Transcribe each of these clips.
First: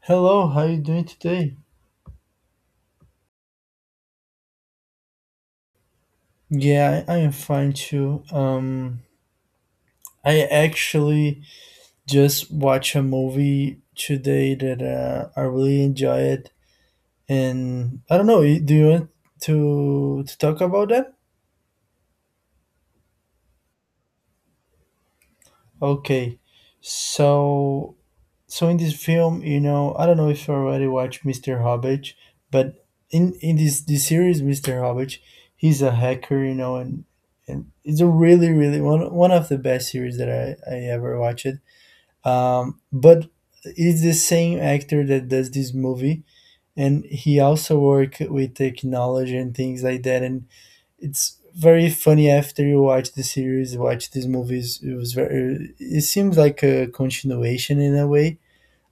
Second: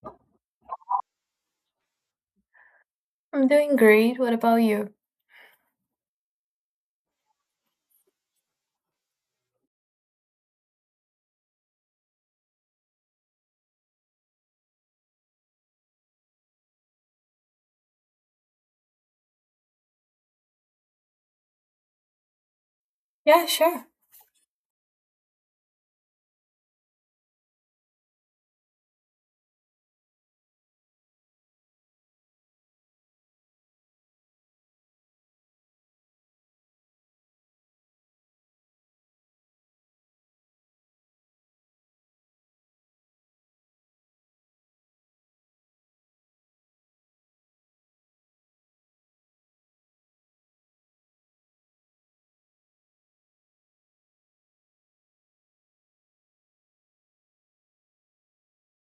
Hello, how you doing today? I'm doing great. What about you? Yeah, I am fine too. I actually just watched a movie today that I really enjoy it, and I don't know. Do you want to talk about that? Yeah, sure. Okay, so in this film, I don't know if you already watched Mr. Hobbit, but in this series, Mr. Hobbit, he's a hacker, and it's a really one of the best series that I ever watched. But it's the same actor that does this movie, and he also work with technology and things like that. And it's very funny. After you watch the series, watch these movies, it was very it seems like a continuation in a way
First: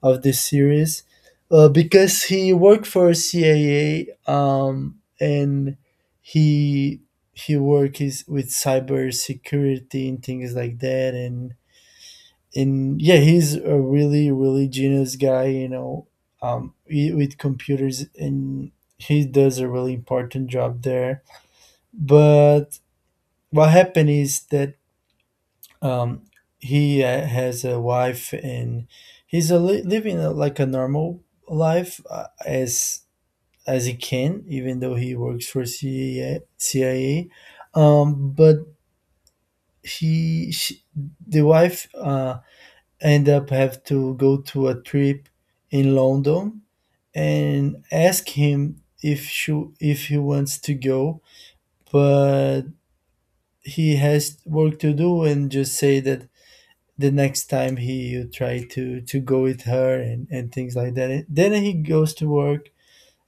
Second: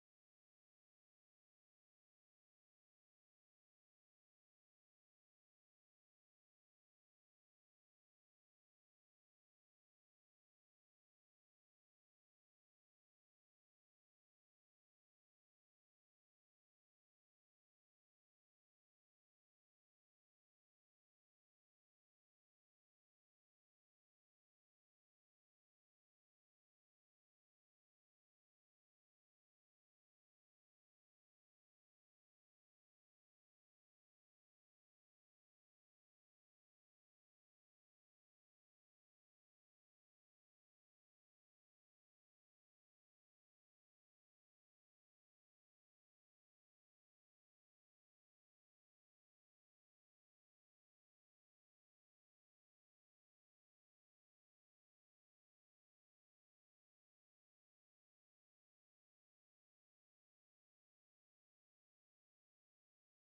of this series, because he worked for CAA, and he he worked is with cybersecurity and things like that. And yeah, he's a really genius guy. With computers. And he does a really important job there. But what happened is that, um he has a wife, and he's a living like a normal life, as he can even though he works for CIA. But he she, the wife, end up have to go to a trip in London and ask him if he wants to go. But he has work to do and just say that the next time he you try to go with her, and things like that. Then he goes to work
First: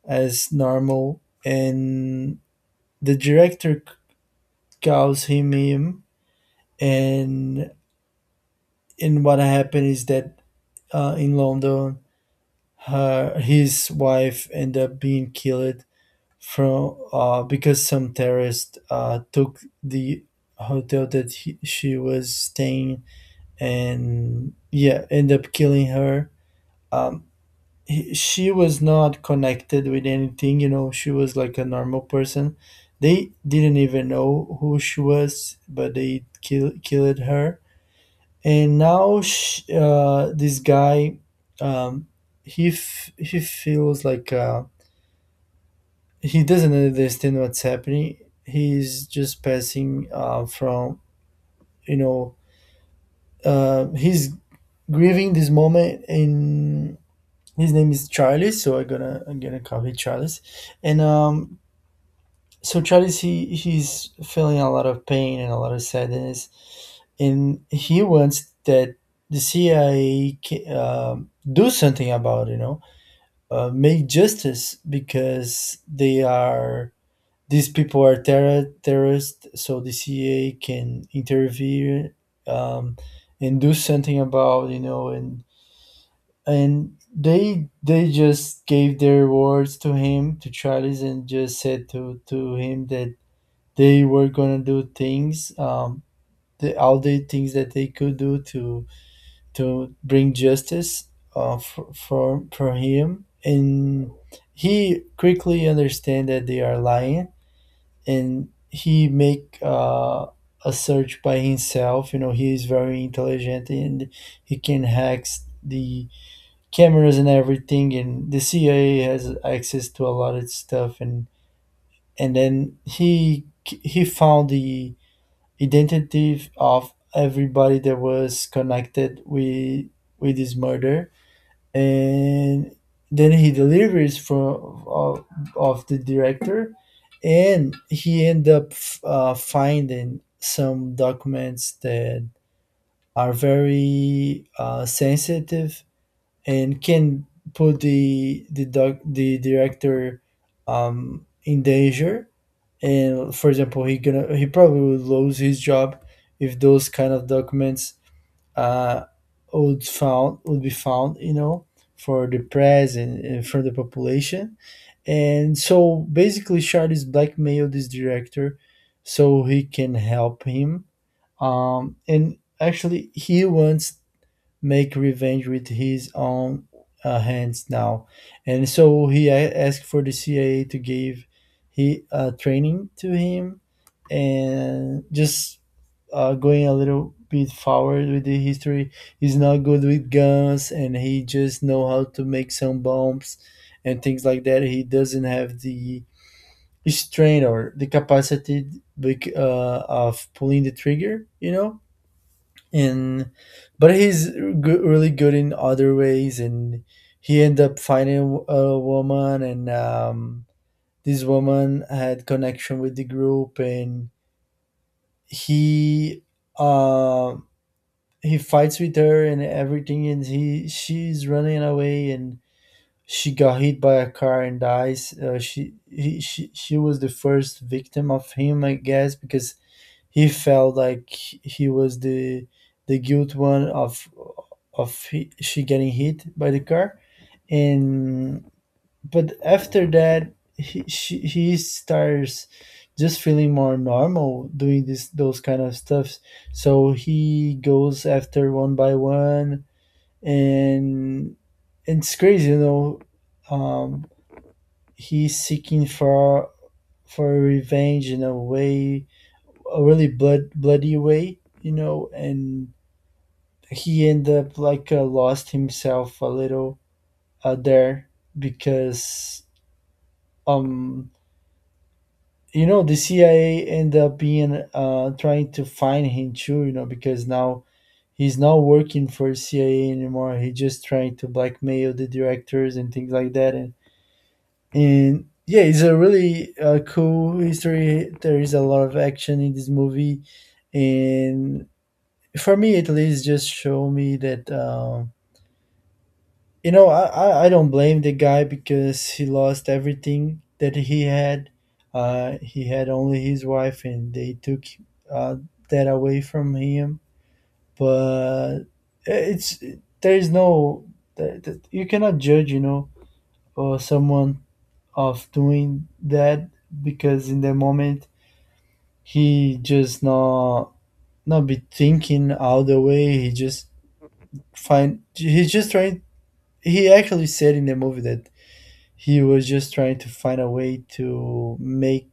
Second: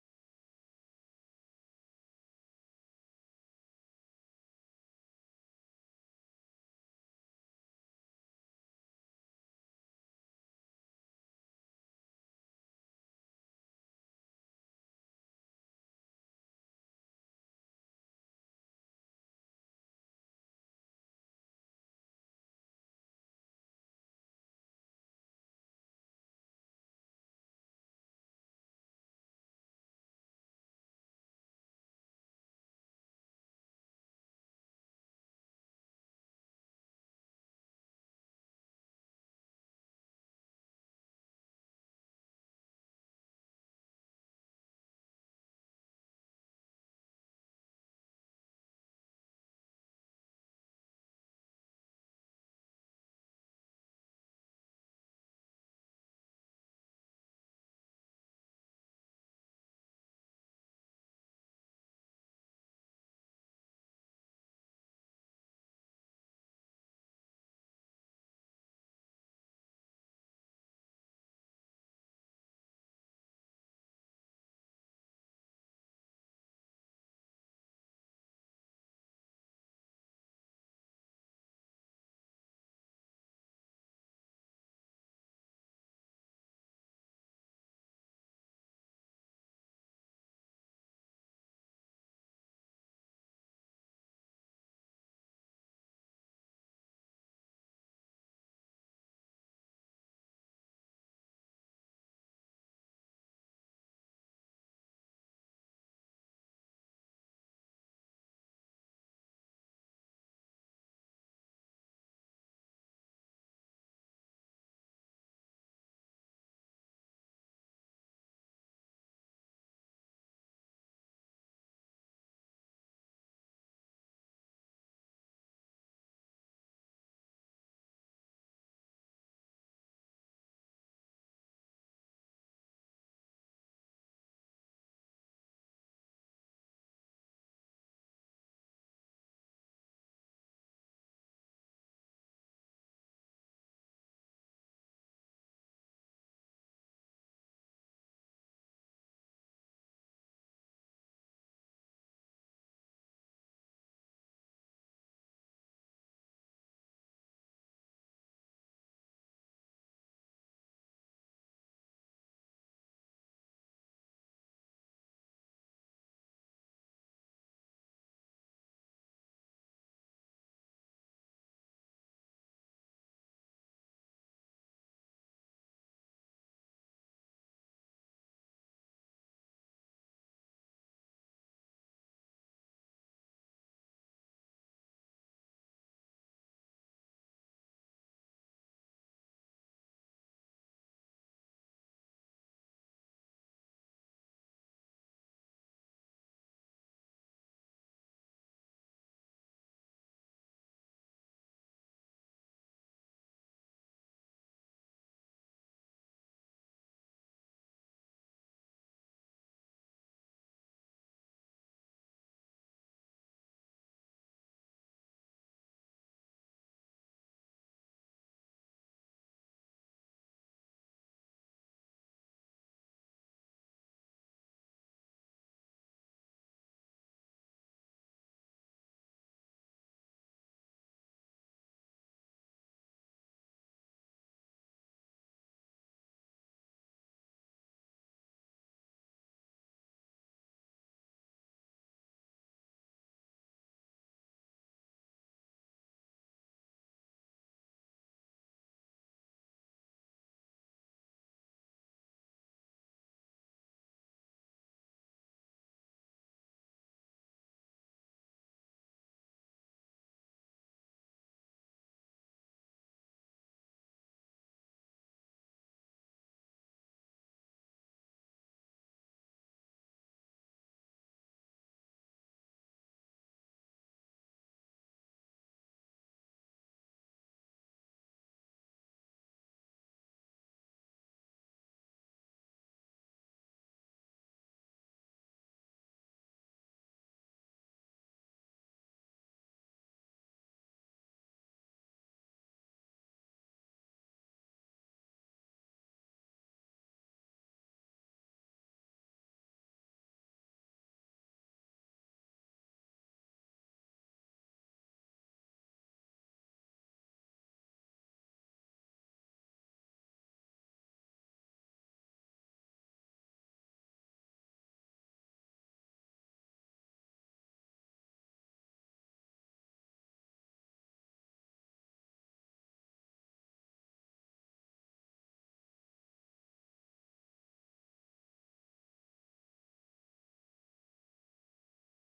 as normal, and the director calls him, and what happened is that, in London, her his wife ended up being killed, from because some terrorist took the hotel that she was staying, and yeah, end up killing her. um, she was not connected with anything. She was like a normal person. They didn't even know who she was, but they killed her. And now, sh this guy, um, he feels like, he doesn't understand what's happening. He's just passing, from, you know he's grieving this moment. And his name is Charlie, so I'm gonna call him Charles. And, so Charlie, he's feeling a lot of pain and a lot of sadness, and he wants that the CIA do something about it. Make justice because they are these people are terrorists, so the CIA can intervene, um, and do something about. And they just gave their words to him, to Charlie's, and just said to him that they were gonna do things, the all the things that they could do to bring justice for for him. And he quickly understand that they are lying, and he make a search by himself. He is very intelligent, and he can hack the cameras and everything, and the CIA has access to a lot of stuff. And then he found the identity of everybody that was connected with this murder. And then he delivers from of the director, and he end up, finding some documents that are very, sensitive and can put the director, in danger. And for example, he probably would lose his job if those kind of documents, uh, would be found, you know, for the press and for the population. And so basically, Charlie's blackmailed this director so he can help him. And actually, he wants make revenge with his own, hands now. And so he asked for the CIA to give he, training to him, and just, going a little bit forward with the history. He's not good with guns, and he just know how to make some bombs and things like that. He doesn't have the strength or the capacity, of pulling the trigger. And but he's good, really good in other ways. And he ended up finding a woman, and, this woman had connection with the group. And he uh, he fights with her and everything, and he she's running away, and she got hit by a car and dies. She, he, She was the first victim of him, I guess, because he felt like he was the guilt one of she getting hit by the car. And but after that, he he starts just feeling more normal, doing this those kind of stuffs. So he goes after one by one, and it's crazy, you know. um he's seeking for revenge in a way, a really bloody way, you know. And he ended up, like, lost himself a little, there, because, um you know, the CIA ended up being, trying to find him too, you know, because now he's not working for CIA anymore. He's just trying to blackmail the directors and things like that. And yeah, it's a really, cool history. There is a lot of action in this movie, and for me at least, just show me that, I don't blame the guy, because he lost everything that he had. He had only his wife, and they took, uh, that away from him. But it's, there is no, you cannot judge, or someone of doing that, because in the moment, he just not be thinking all the way. He just find he's just trying. He actually said in the movie that he was just trying to find a way to make,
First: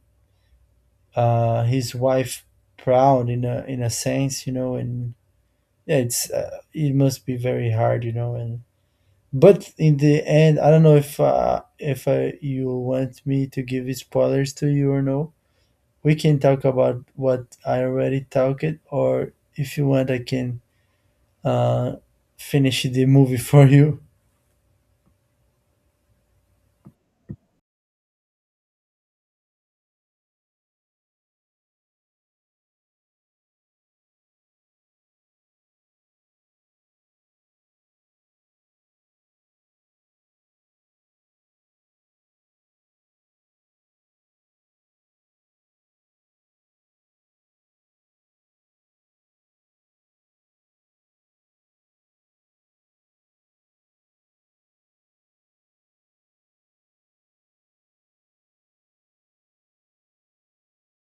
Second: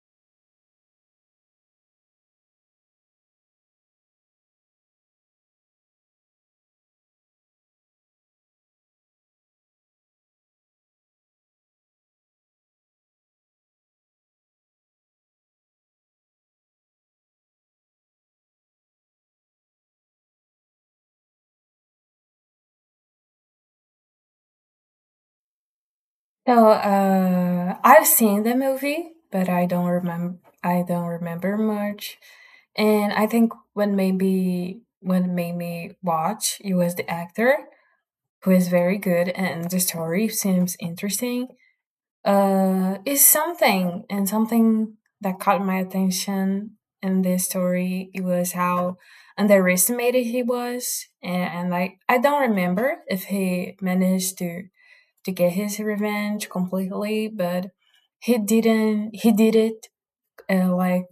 his wife proud, in a sense, you know. And yeah, it must be very hard, you know. And but in the end, I don't know if you want me to give spoilers to you or no. We can talk about what I already talked, or if you want, I can, uh finish the movie for you. So, I've seen the movie, but I don't remember. I don't remember much. And I think what made me watch it was the actor, who is very good, and the story seems interesting. Is something and Something that caught my attention in this story, it was how underestimated he was, and like, I don't remember if he managed to get his revenge completely, but he didn't, he did it, like,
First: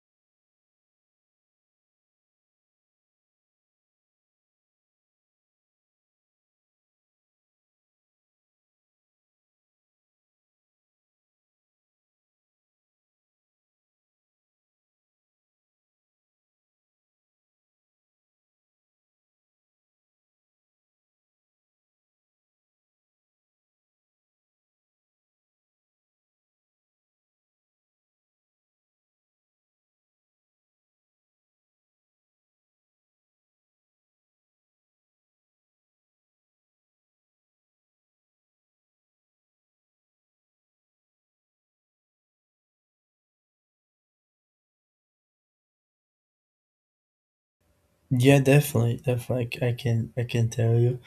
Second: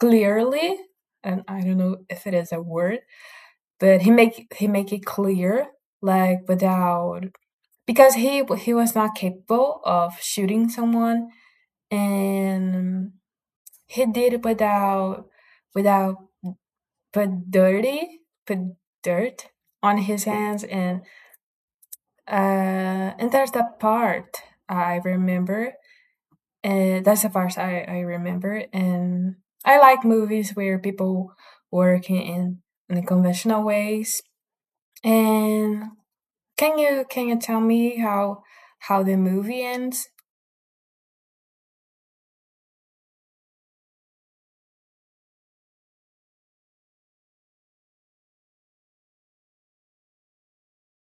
clearly. And I don't know if it is a word, but he make it clear, like, without, because he was not capable of shooting someone. And he did it without, without, put dirty, put dirt on his hands. And and there's that part I remember, and that's the part I remember. And I like movies where people work in the conventional ways. And can you tell me how the movie ends? Yeah, definitely, definitely. I can tell you.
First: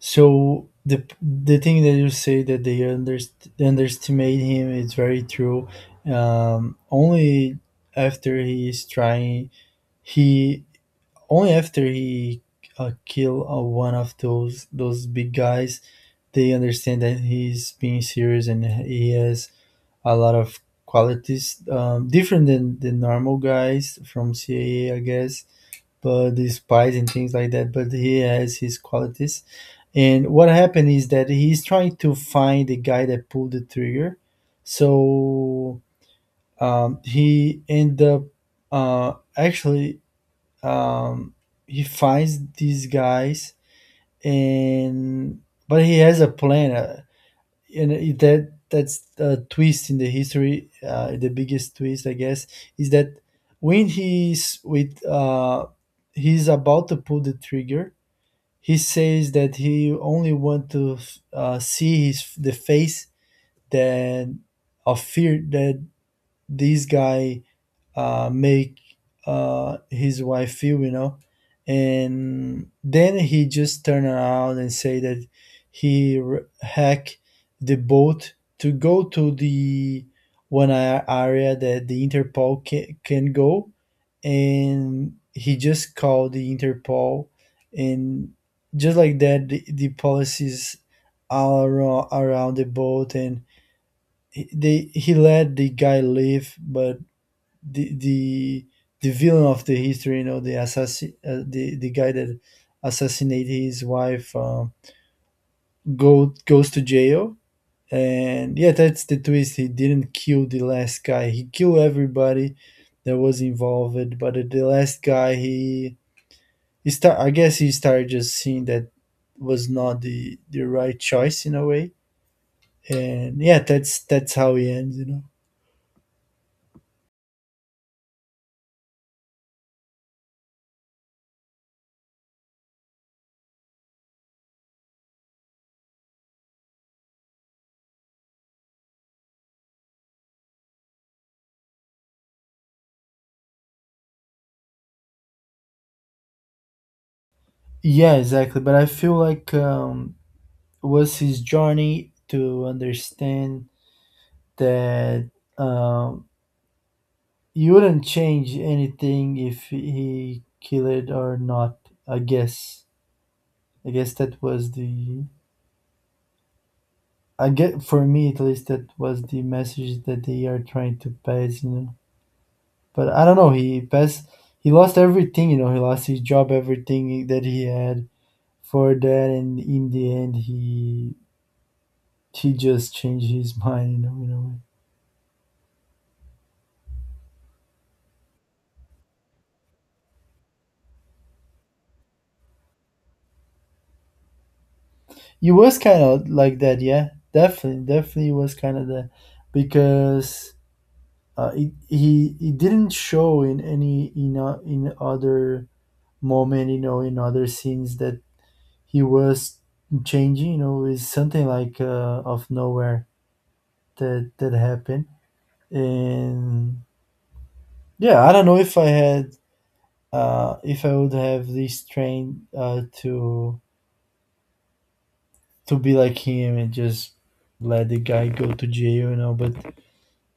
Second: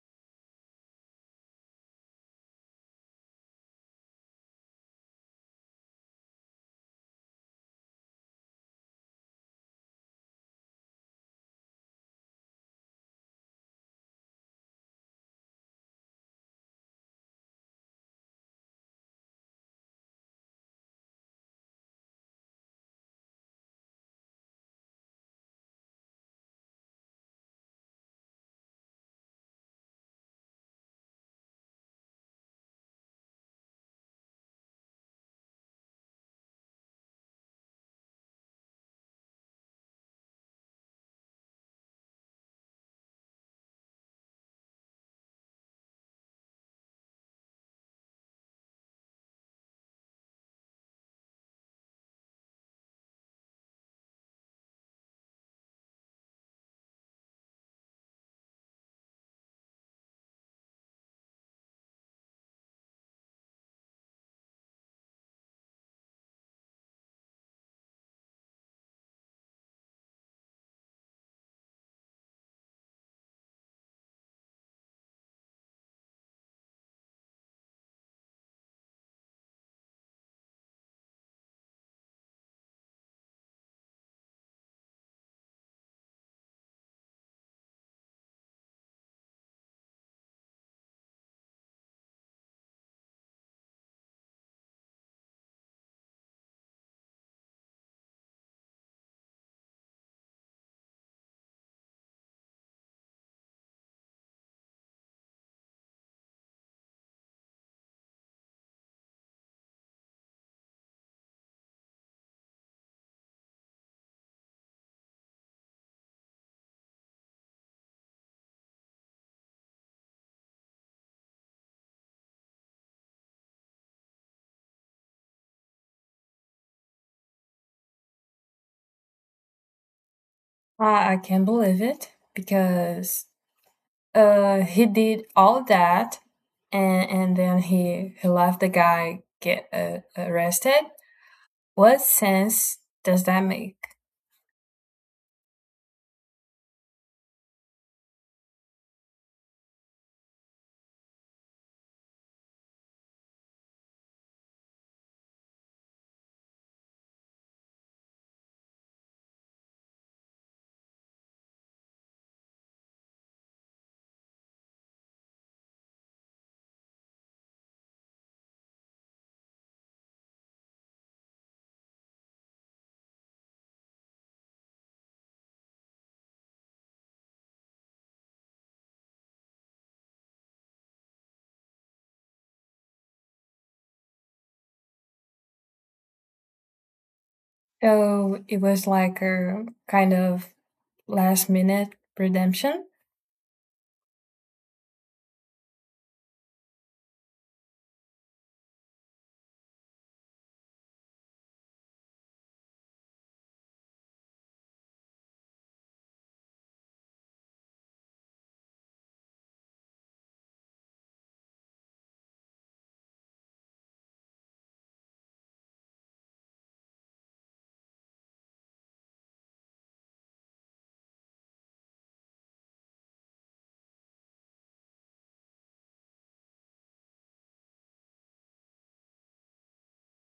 So the thing that you say that they underestimate him is very true. Only after he is trying, he only after he, kill, one of those big guys, they understand that he's being serious and he has a lot of qualities, different than the normal guys from CAA, I guess. But the spies and things like that. But he has his qualities. And what happened is that he's trying to find the guy that pulled the trigger. So, he end up, actually, um, he finds these guys. And but he has a plan. And that's a twist in the history, the biggest twist, I guess, is that, when he's with, he's about to pull the trigger, he says that he only want to, see his the face, that of fear that this guy, make, his wife feel. And then he just turned around and say that hacked the boat to go to the area that the Interpol can go, and he just called the Interpol. And just like that, the policies all around the boat. And he- they he let the guy leave, but the villain of the history, you know, the assassin, the guy that assassinated his wife, go goes to jail. And yeah, that's the twist. He didn't kill the last guy. He killed everybody that was involved, but the last guy, he start. I guess he started just seeing that was not the right choice in a way. And yeah, that's how he ends, you know. uh, I can't believe it because, he did all that, and then he left the guy get arrested. What sense does that make? Yeah, exactly. But I feel like, was his journey to understand that, um, you wouldn't change anything if he killed or not. I guess. I guess that was the. I get For me at least, that was the message that they are trying to pass. You know, but I don't know. He passed. He lost everything. You know, he lost his job, everything that he had for that, and in the end, he just changed his mind. You know, in a way. So it was like a kind of last minute redemption. It was kind of like that, yeah. Definitely, definitely was kind of that, because, he didn't show in any, in other moment, you know, in other scenes that he was changing. You know, is something like, of nowhere that happened. And yeah, I don't know if I would have this train, to be like him and just let the guy go to jail, you know. But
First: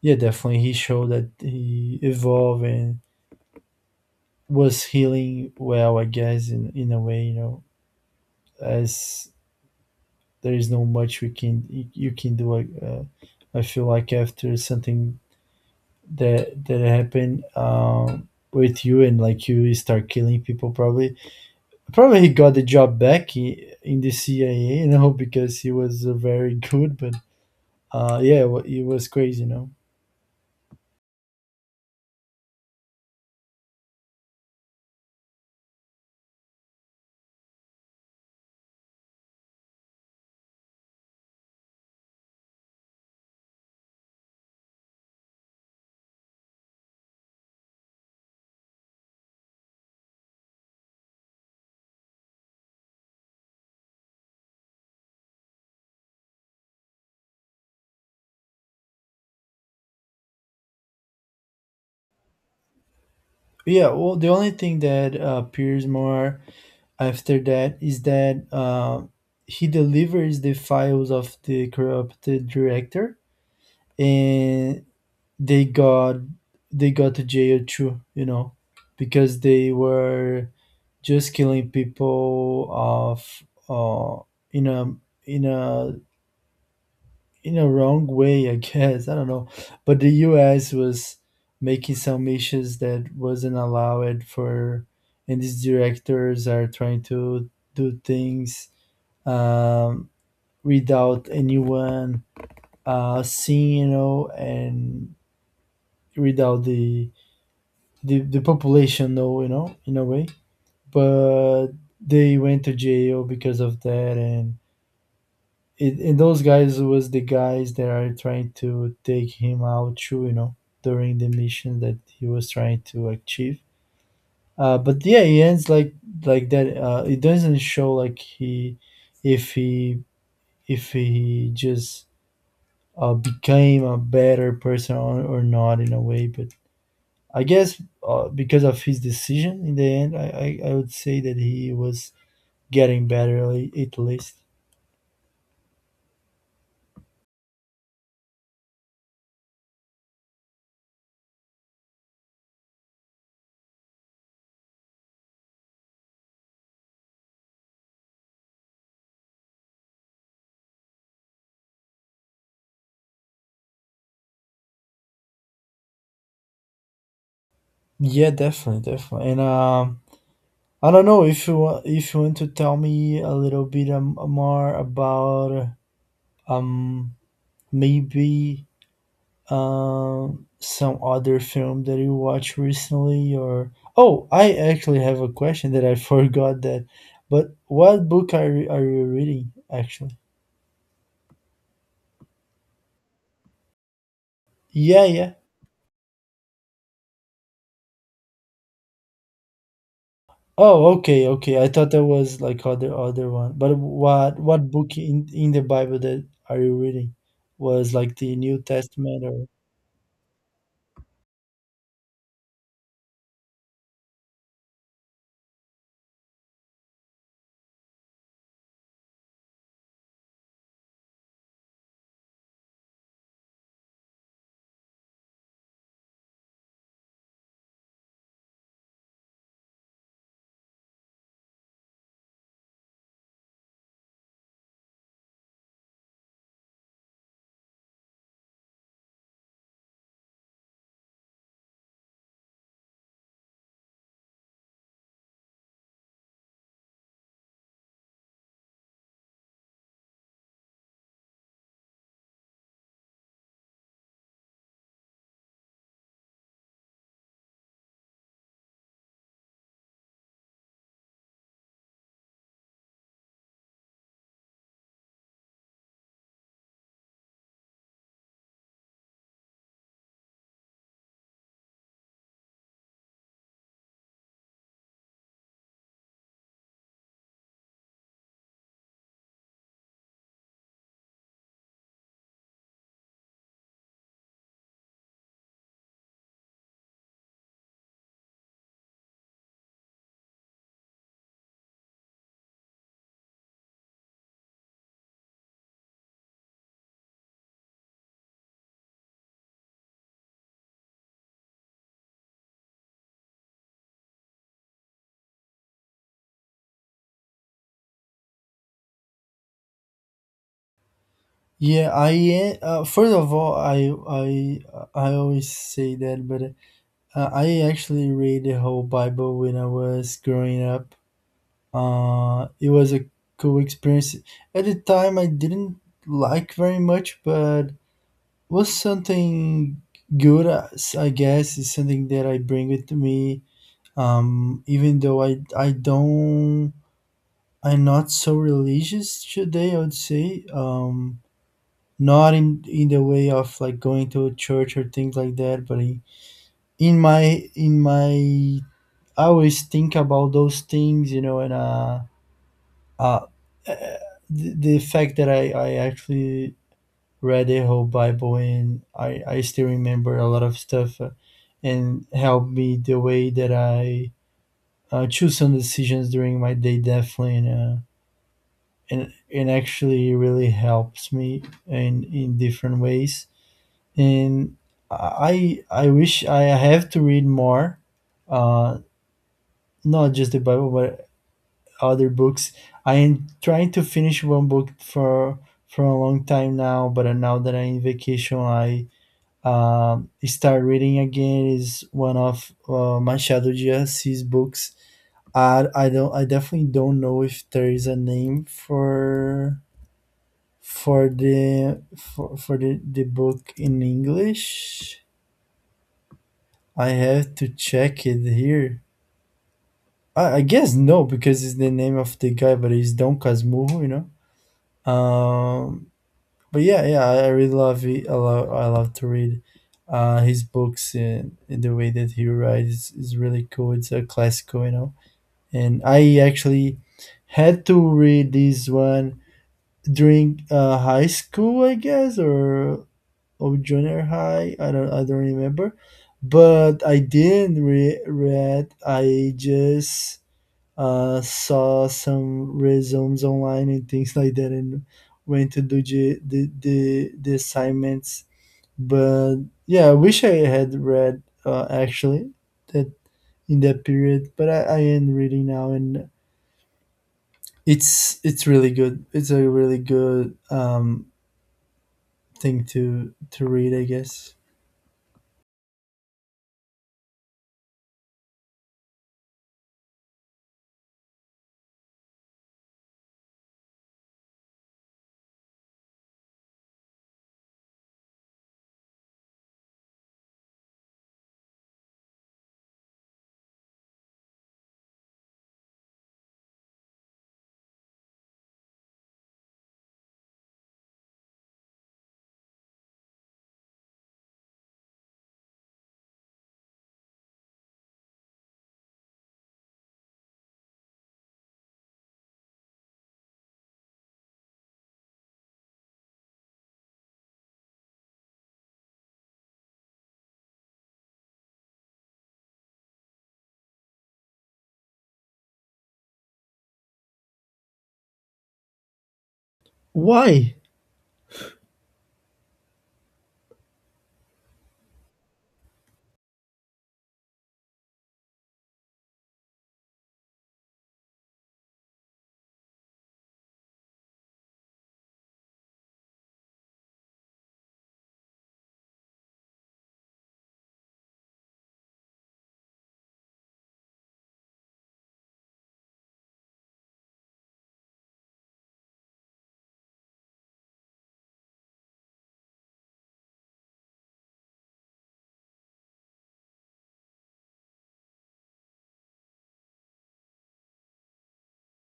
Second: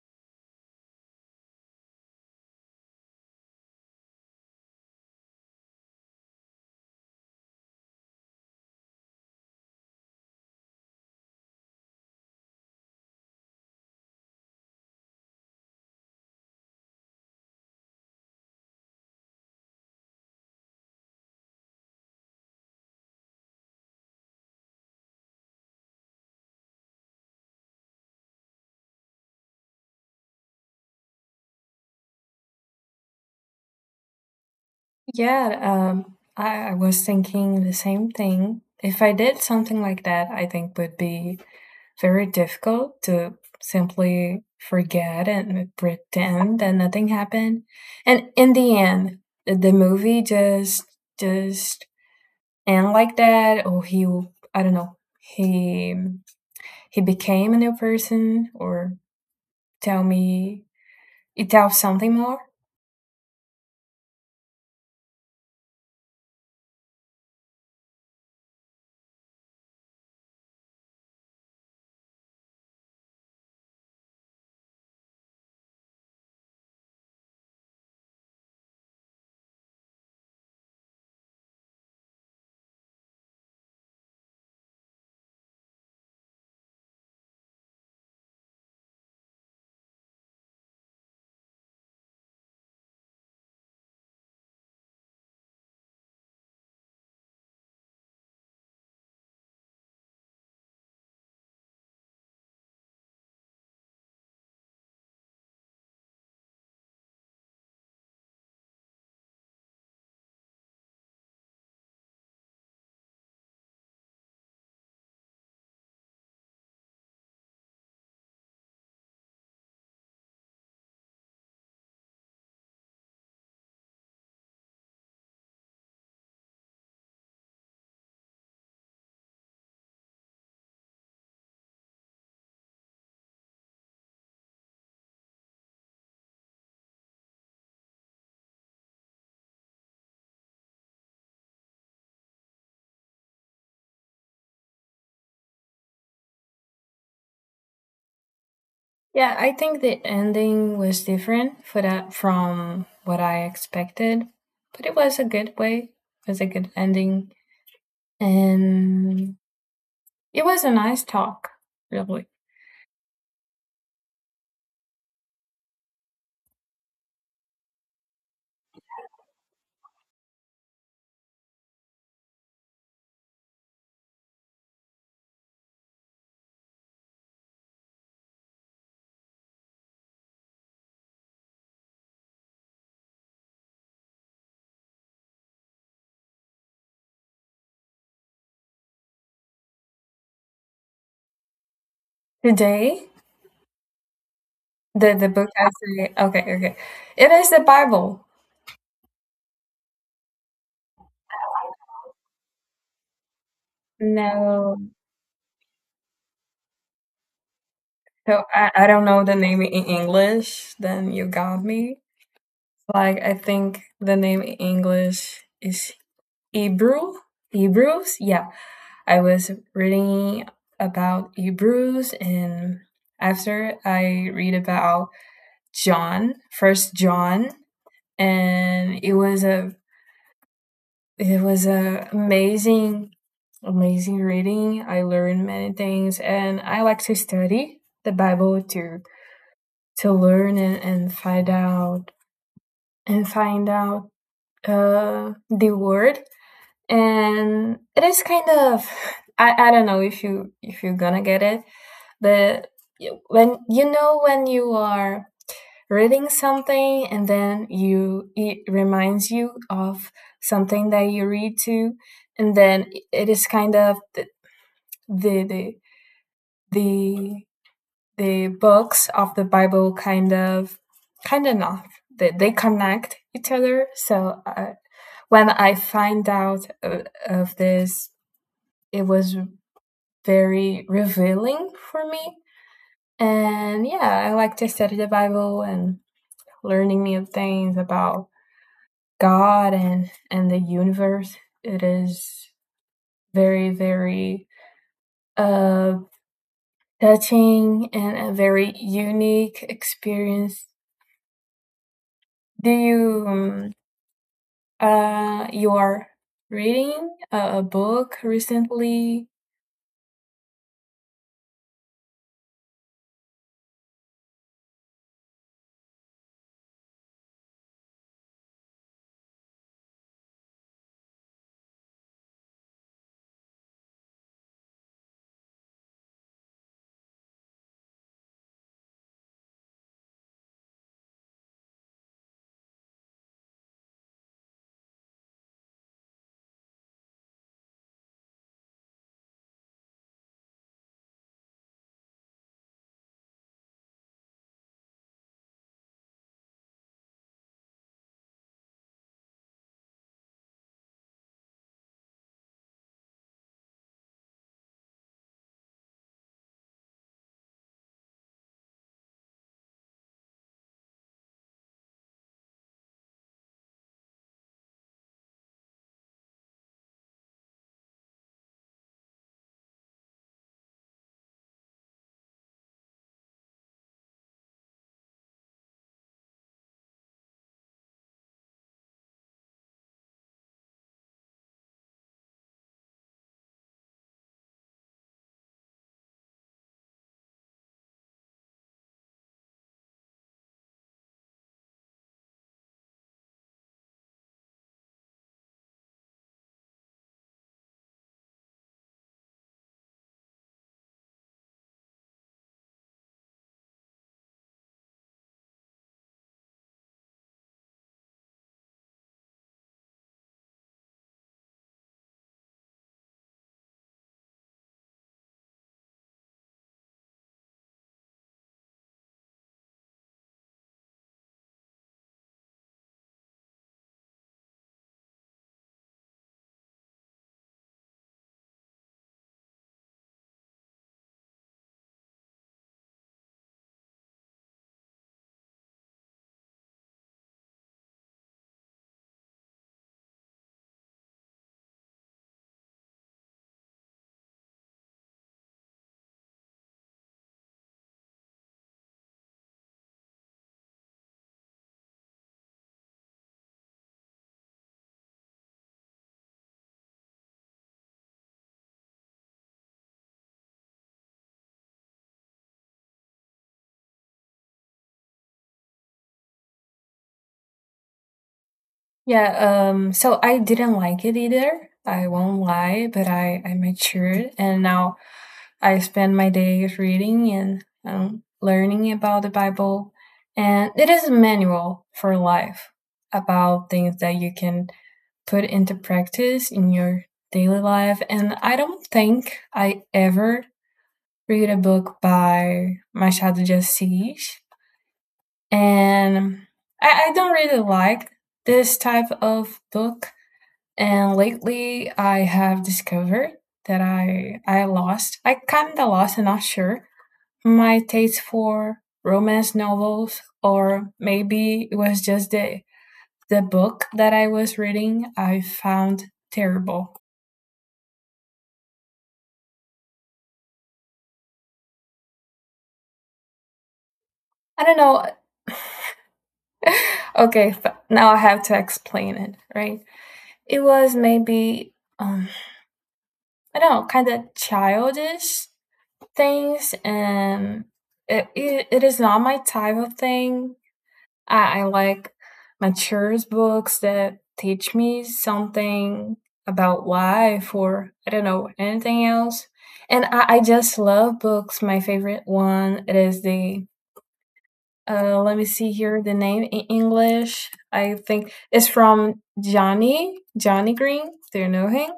yeah, definitely. He showed that he evolved and was healing well, I guess, in a way, you know, as there is no much we can you can do. Like, I feel like after something that happened with you and like you start killing people, probably he got the job back in the CIA, you know, because he was very good. But yeah, it was crazy, you know. Yeah, I, was thinking the same thing. If I did something like that, I think would be very difficult to simply forget and pretend that nothing happened. And in the end, the movie just just end like that, or he, I don't know, he became a new person, or tell me, it tells something more. Yeah, well, the only thing that appears more after that is that he delivers the files of the corrupted director and they got they got to jail too, you know, because they were just killing people of uh, in a in a in a wrong way, I guess, I don't know. But the US was making some issues that wasn't allowed for, and these directors are trying to do things, um, without anyone seeing, you know, and without the population know, you know, in a way. But they went to jail because of that, and and those guys was the guys that are trying to take him out too, you know, during the mission that he was trying to achieve. But yeah, he ends like that. It doesn't show like he if he if he just became a better person, or not in a way. But I guess because of his decision in the end, I would say that he was getting better, at least. Yeah, I think the ending was different for that from what I expected, but it was a good way. It was a good ending, and it was a nice talk, really. Yeah, definitely, definitely. And I don't know if you want to tell me a little bit more about um maybe some other film that you watched recently, or oh, I actually have a question that I forgot that. But what book are you reading actually? Today, Yeah, the yeah. book I say, okay, okay, it is the Bible. Oh, okay, okay. I thought that was like other one. But what No, book in the Bible that are you reading? Was like the so New I don't Testament, know the or? name in English. Then you got me. Like, I think the name in English is Hebrew. Hebrews, yeah. I was reading about Hebrews, and after I read about John, First John, and it was a it was a amazing amazing reading. I learned many things and I like to study the Bible to learn, and find out and find out the word. And it is kind of, I don't know if you if you're gonna get it, but when you know, when you are reading something and then you, it reminds you of something that you read to, and then it is kind of the the the, the books of the Bible, kind of, kind of not, that they connect each other. So when I find out of this, it was very revealing for me. And yeah, I like to study the Bible and learning new things about God and the universe. It is very, very, uh touching, and a very unique experience. Do you you are reading a book recently? Yeah, I first of all, I I always say that, but uh, I actually read the whole Bible when I was growing up. It was a cool experience. At the time, I didn't like very much, but was something good. I guess is something that I bring with me. Even though I don't, I'm not so religious today. I would say, not in the way of like going to a church or things like that, but I, in my in my, I always think about those things, you know, and uh, eh, the fact that I actually read the whole Bible and I still remember a lot of stuff, and helped me the way that I choose some decisions during my day definitely and actually really helps me in different ways. And I wish I have to read more, uh, not just the Bible, but other books. I am trying to finish one book for a long time now, but now that I'm in vacation, I start reading again. Is one of Machado de Assis books. I definitely don't know if there is a name for the book in English. I have to check it here. I guess no because it's the name of the guy, but it's Don Casmurro, you know. Um, but yeah, yeah, I really love it. I love to read his books and the way that he writes is really cool. It's a classical, you know. And I actually had to read this one during high school, I guess, or junior high. I don't remember. But I didn't read. I just saw some resumes online and things like that, and went to do the assignments. But yeah, I wish I had read, actually, that in that period, but I am reading now, and it's really good. It's a really good, thing to read, I guess. Yeah, so I didn't like it either. I won't lie, but I matured, and now I spend my days reading and learning about the Bible. And it is a manual for life, about things that you can put into practice in your daily life. And I don't think I ever read a book by Machado de Assis. And I don't really like this type of book. And lately I have discovered that I lost, I kinda lost, I'm not sure, my taste for romance novels. Or maybe it was just the book that I was reading, I found terrible. Why? I don't know. Okay, now I have to explain it, right? It was maybe, um I don't know, kind of childish things. And it is not my type of thing. I like mature books that teach me something about life, or I don't know, anything else. And I just love books. My favorite one, it is the, let me see here the name in English. I think it's from Johnny Green. Do you know him?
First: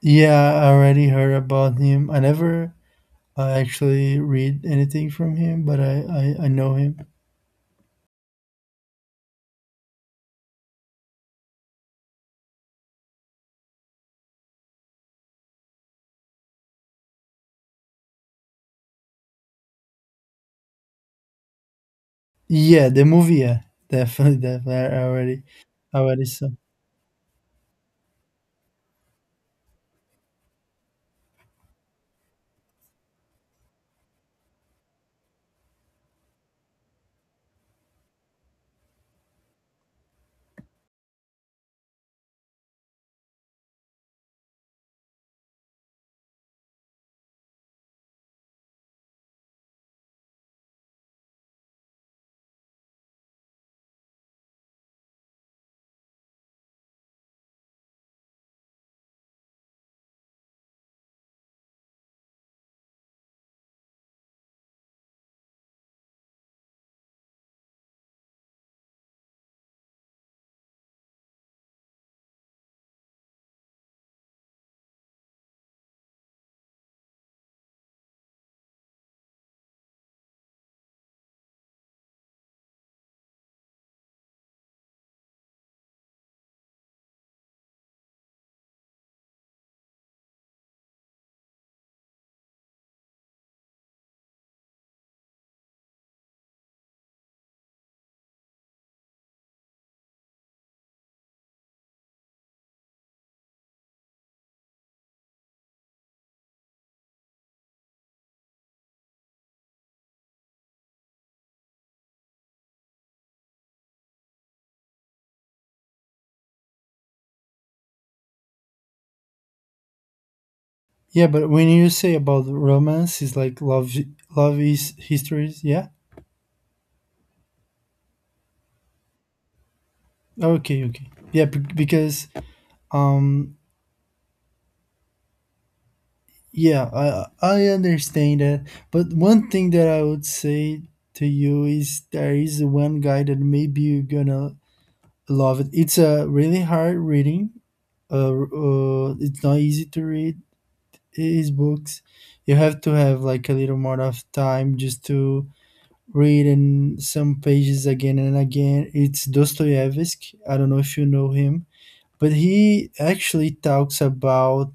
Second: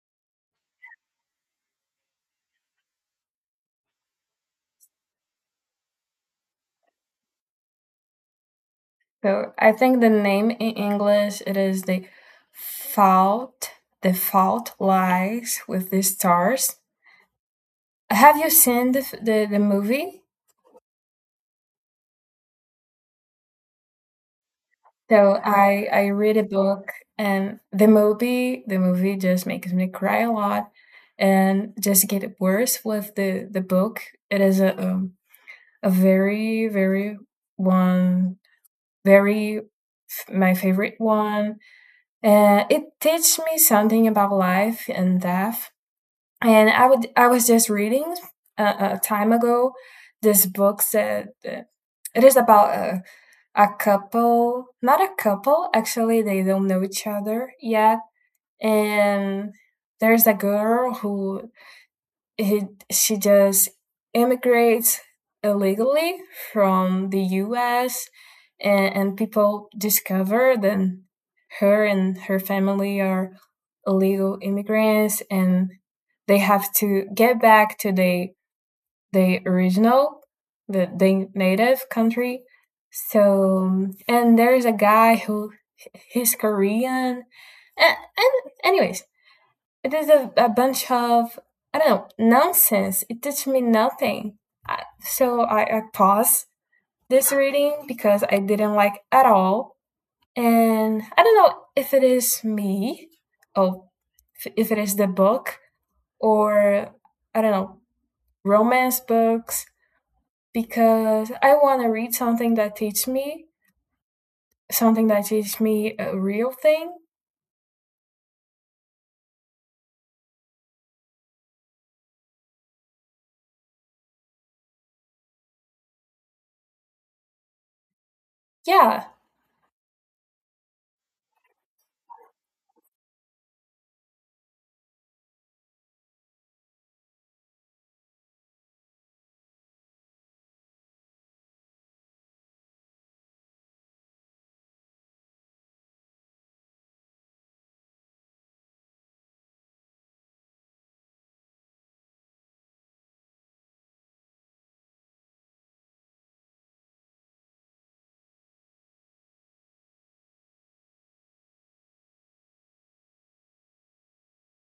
Yeah, I already heard about him. I never actually read anything from him, but I know him. So I think the name in English, it is the fault, the fault lies with the stars. Have you seen the movie? Yeah, the movie, yeah, definitely, definitely. So I I I already read a saw. book, and the movie, just makes me cry a lot, and just get worse with the book. It is a, a very, one very f my favorite one. And it teaches me something about life and death. And I was just reading a time ago, this book said that, it is about a couple, not a couple, actually, they don't know each other yet. And there's a girl who, he, she just immigrates illegally from the US, and people discover that her and her family are illegal immigrants, and they have to get back to their the original, the native country. So, and there's a guy who, he's Korean. And Anyways, it is a bunch of, I don't know, nonsense. It teaches me nothing. I, so I paused this reading because I didn't like at all. And I don't know if it is me, or if it is the book, or I don't know, romance books, because I want to read something that teaches me a real thing. Yeah, but when you say about romance, it's like love, love is histories. Yeah. Yeah, Okay. Okay. Because, um, yeah, I understand that. But one thing that I would say to you is there is one guy that maybe you're gonna love it. It's a really hard reading. It's not easy to read. His books, you have to have like a little more of time just to read and some pages again and again. It's Dostoevsky. I don't know if you know him, but he actually talks about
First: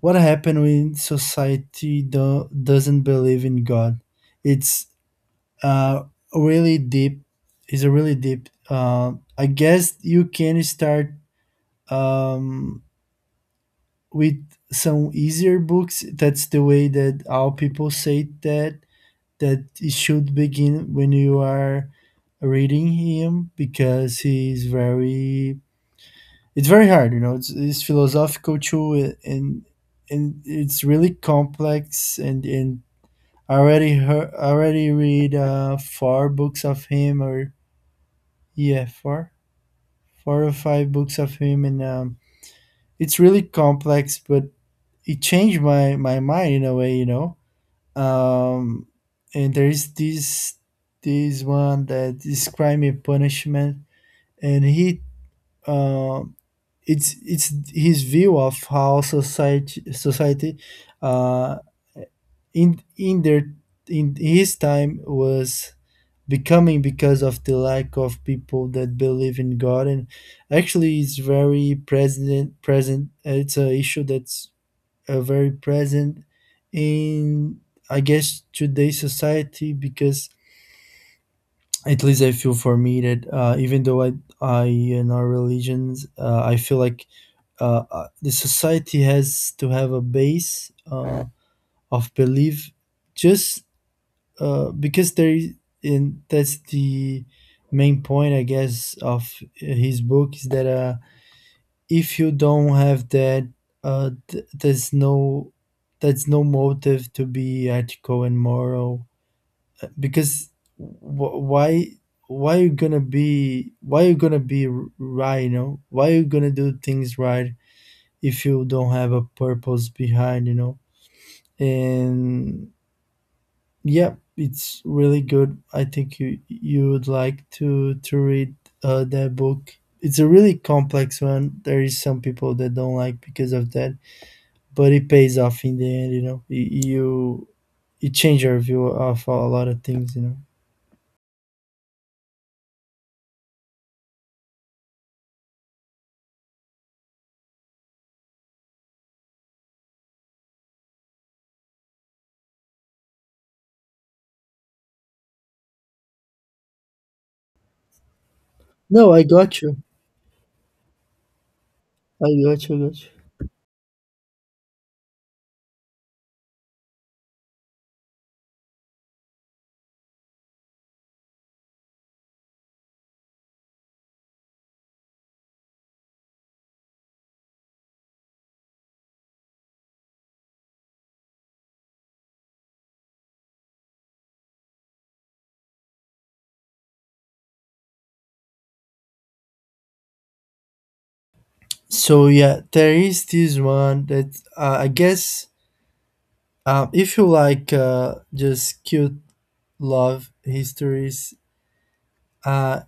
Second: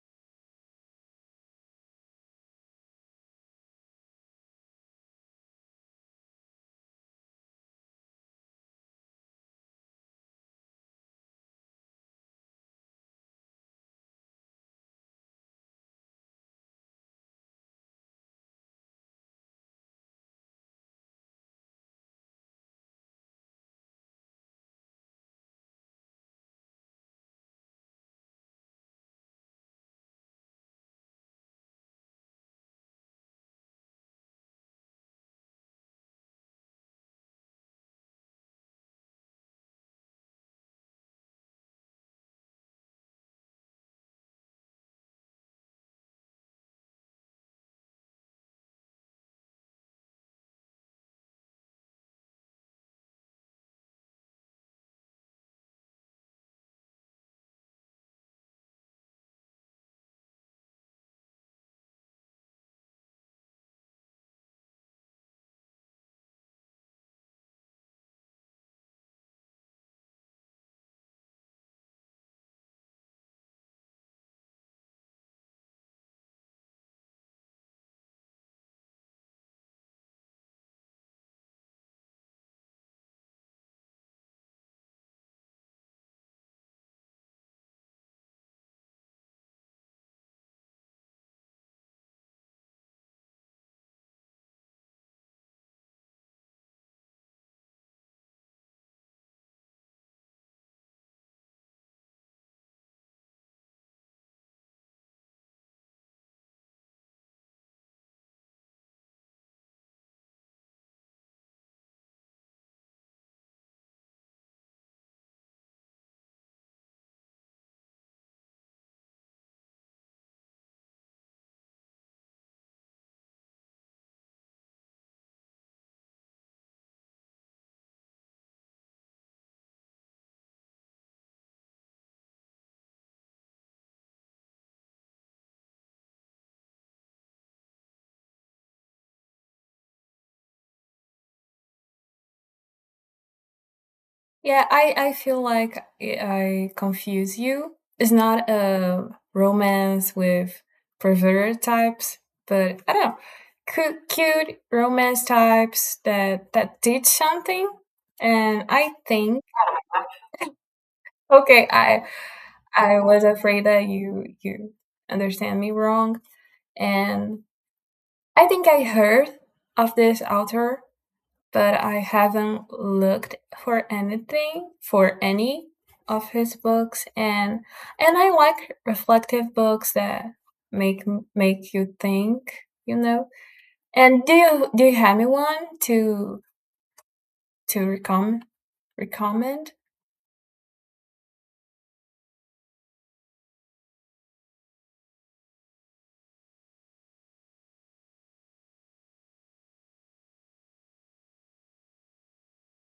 what happens when society doesn't believe in God. It's uh really deep. It's a really deep. Uh, I guess you can start, um with some easier books. That's the way that all people say that that it should begin when you are reading him, because he's very, it's very hard, you know. It's philosophical too, and it's really complex. And I already heard, already read four books of him, or yeah, four or five books of him, and, um, it's really complex, but it changed my mind in a way, you know. Um, and there is this one that is Crime and Punishment, and he, um, it's his view of how society, uh, in their in his time was becoming because of the lack of people that believe in God. And actually it's very present, it's a issue that's very present in, I guess, today's society, because at least I feel for me that, even though I in our religions, I feel like, the society has to have a base, of belief, just, because there is, in, that's the main point, I guess, of his book, is that, if you don't have that, uh, th- there's no there's no motive to be ethical and moral. Because wh- why why you gonna be, right, you know, why you gonna do things right if you don't have a purpose behind, you know. And yeah, it's really good. I think you would like to read that book. It's a really complex one. There is some people that don't like because of that, but it pays off in the end. You know, you, it changed your view of a lot of things. You know. yeah. I feel like I confuse you. It's not a romance with perverted types, but I don't know, cute romance types that teach something. And I No, I think, got you. okay, I I got you. I Got you. was afraid that you understand me wrong. And I think I heard of this author, but I haven't looked for anything, for any of his books. And I like reflective books that make make you think, you know. And do you have me one to to recom recommend? So yeah, there is this one that, I guess, if you like, just cute love histories. Uh,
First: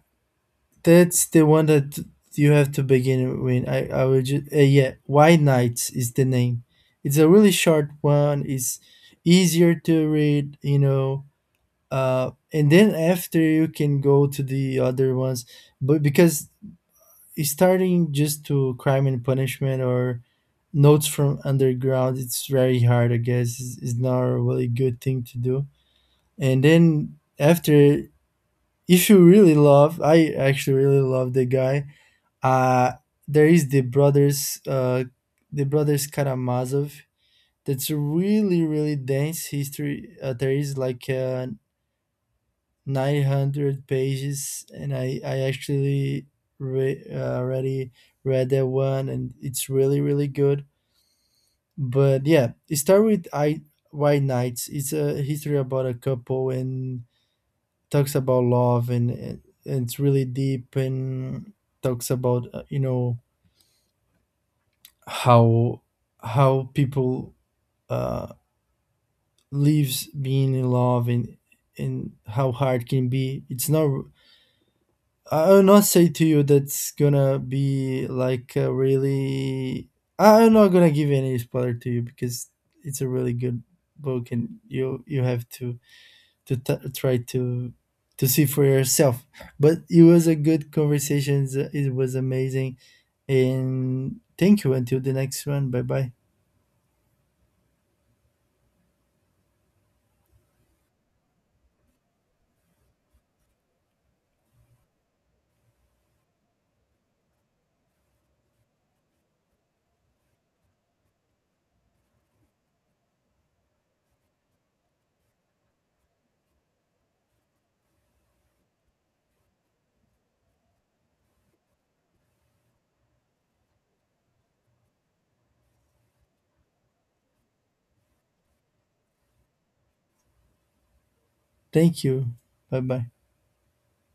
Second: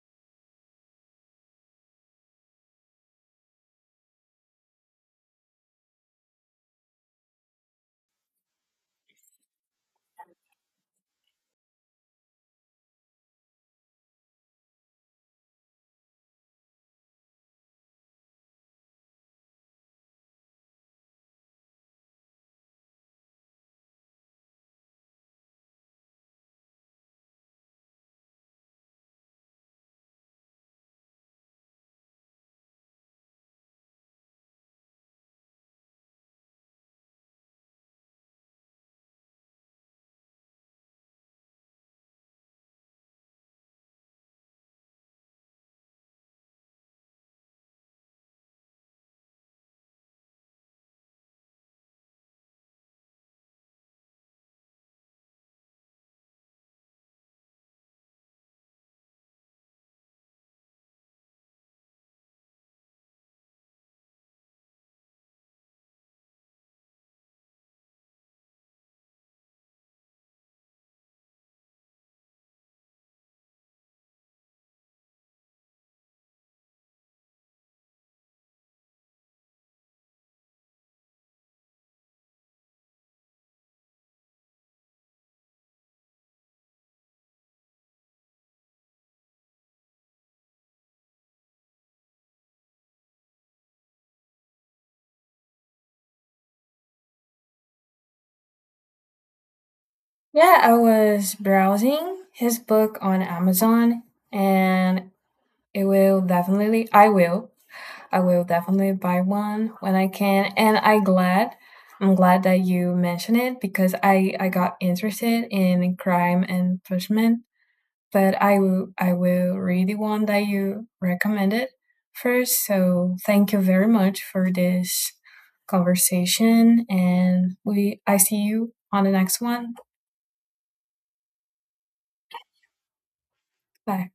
that's the one that you have to begin with. I will just, yeah. White Nights is the name. It's a really short one. It's easier to read. You know. And then after you can go to the other ones, but because it's starting just to Crime and Punishment or Notes from Underground, it's very hard. I guess it's not a really good thing to do. And then after, if you really love, I actually really love the guy. uh there is the Brothers, The Brothers Karamazov. That's a really really dense history. Uh, there is like, 900 pages, and I actually already read that one, and it's really really good. But yeah, start with I White Knights. It's a history about a couple and talks about love, and it's really deep, and talks about, you know, how people, uh lives being in love, and how hard can be. It's not, I will not say to you that's gonna be like a really, I'm not gonna give any spoiler to you, because it's a really good book, and you have to try to see for yourself. But it was a good conversation. It was amazing, and thank you. Until the next one. Bye bye. Yeah, I was browsing his book on Amazon, and it will definitely, I will definitely buy one when I can. And I'm glad that you mentioned it, because I got interested in Crime and Punishment, but I will read the one that you recommended first. So thank you very much for this conversation, and we I see you on the next one. Thank you. Bye bye. Bye.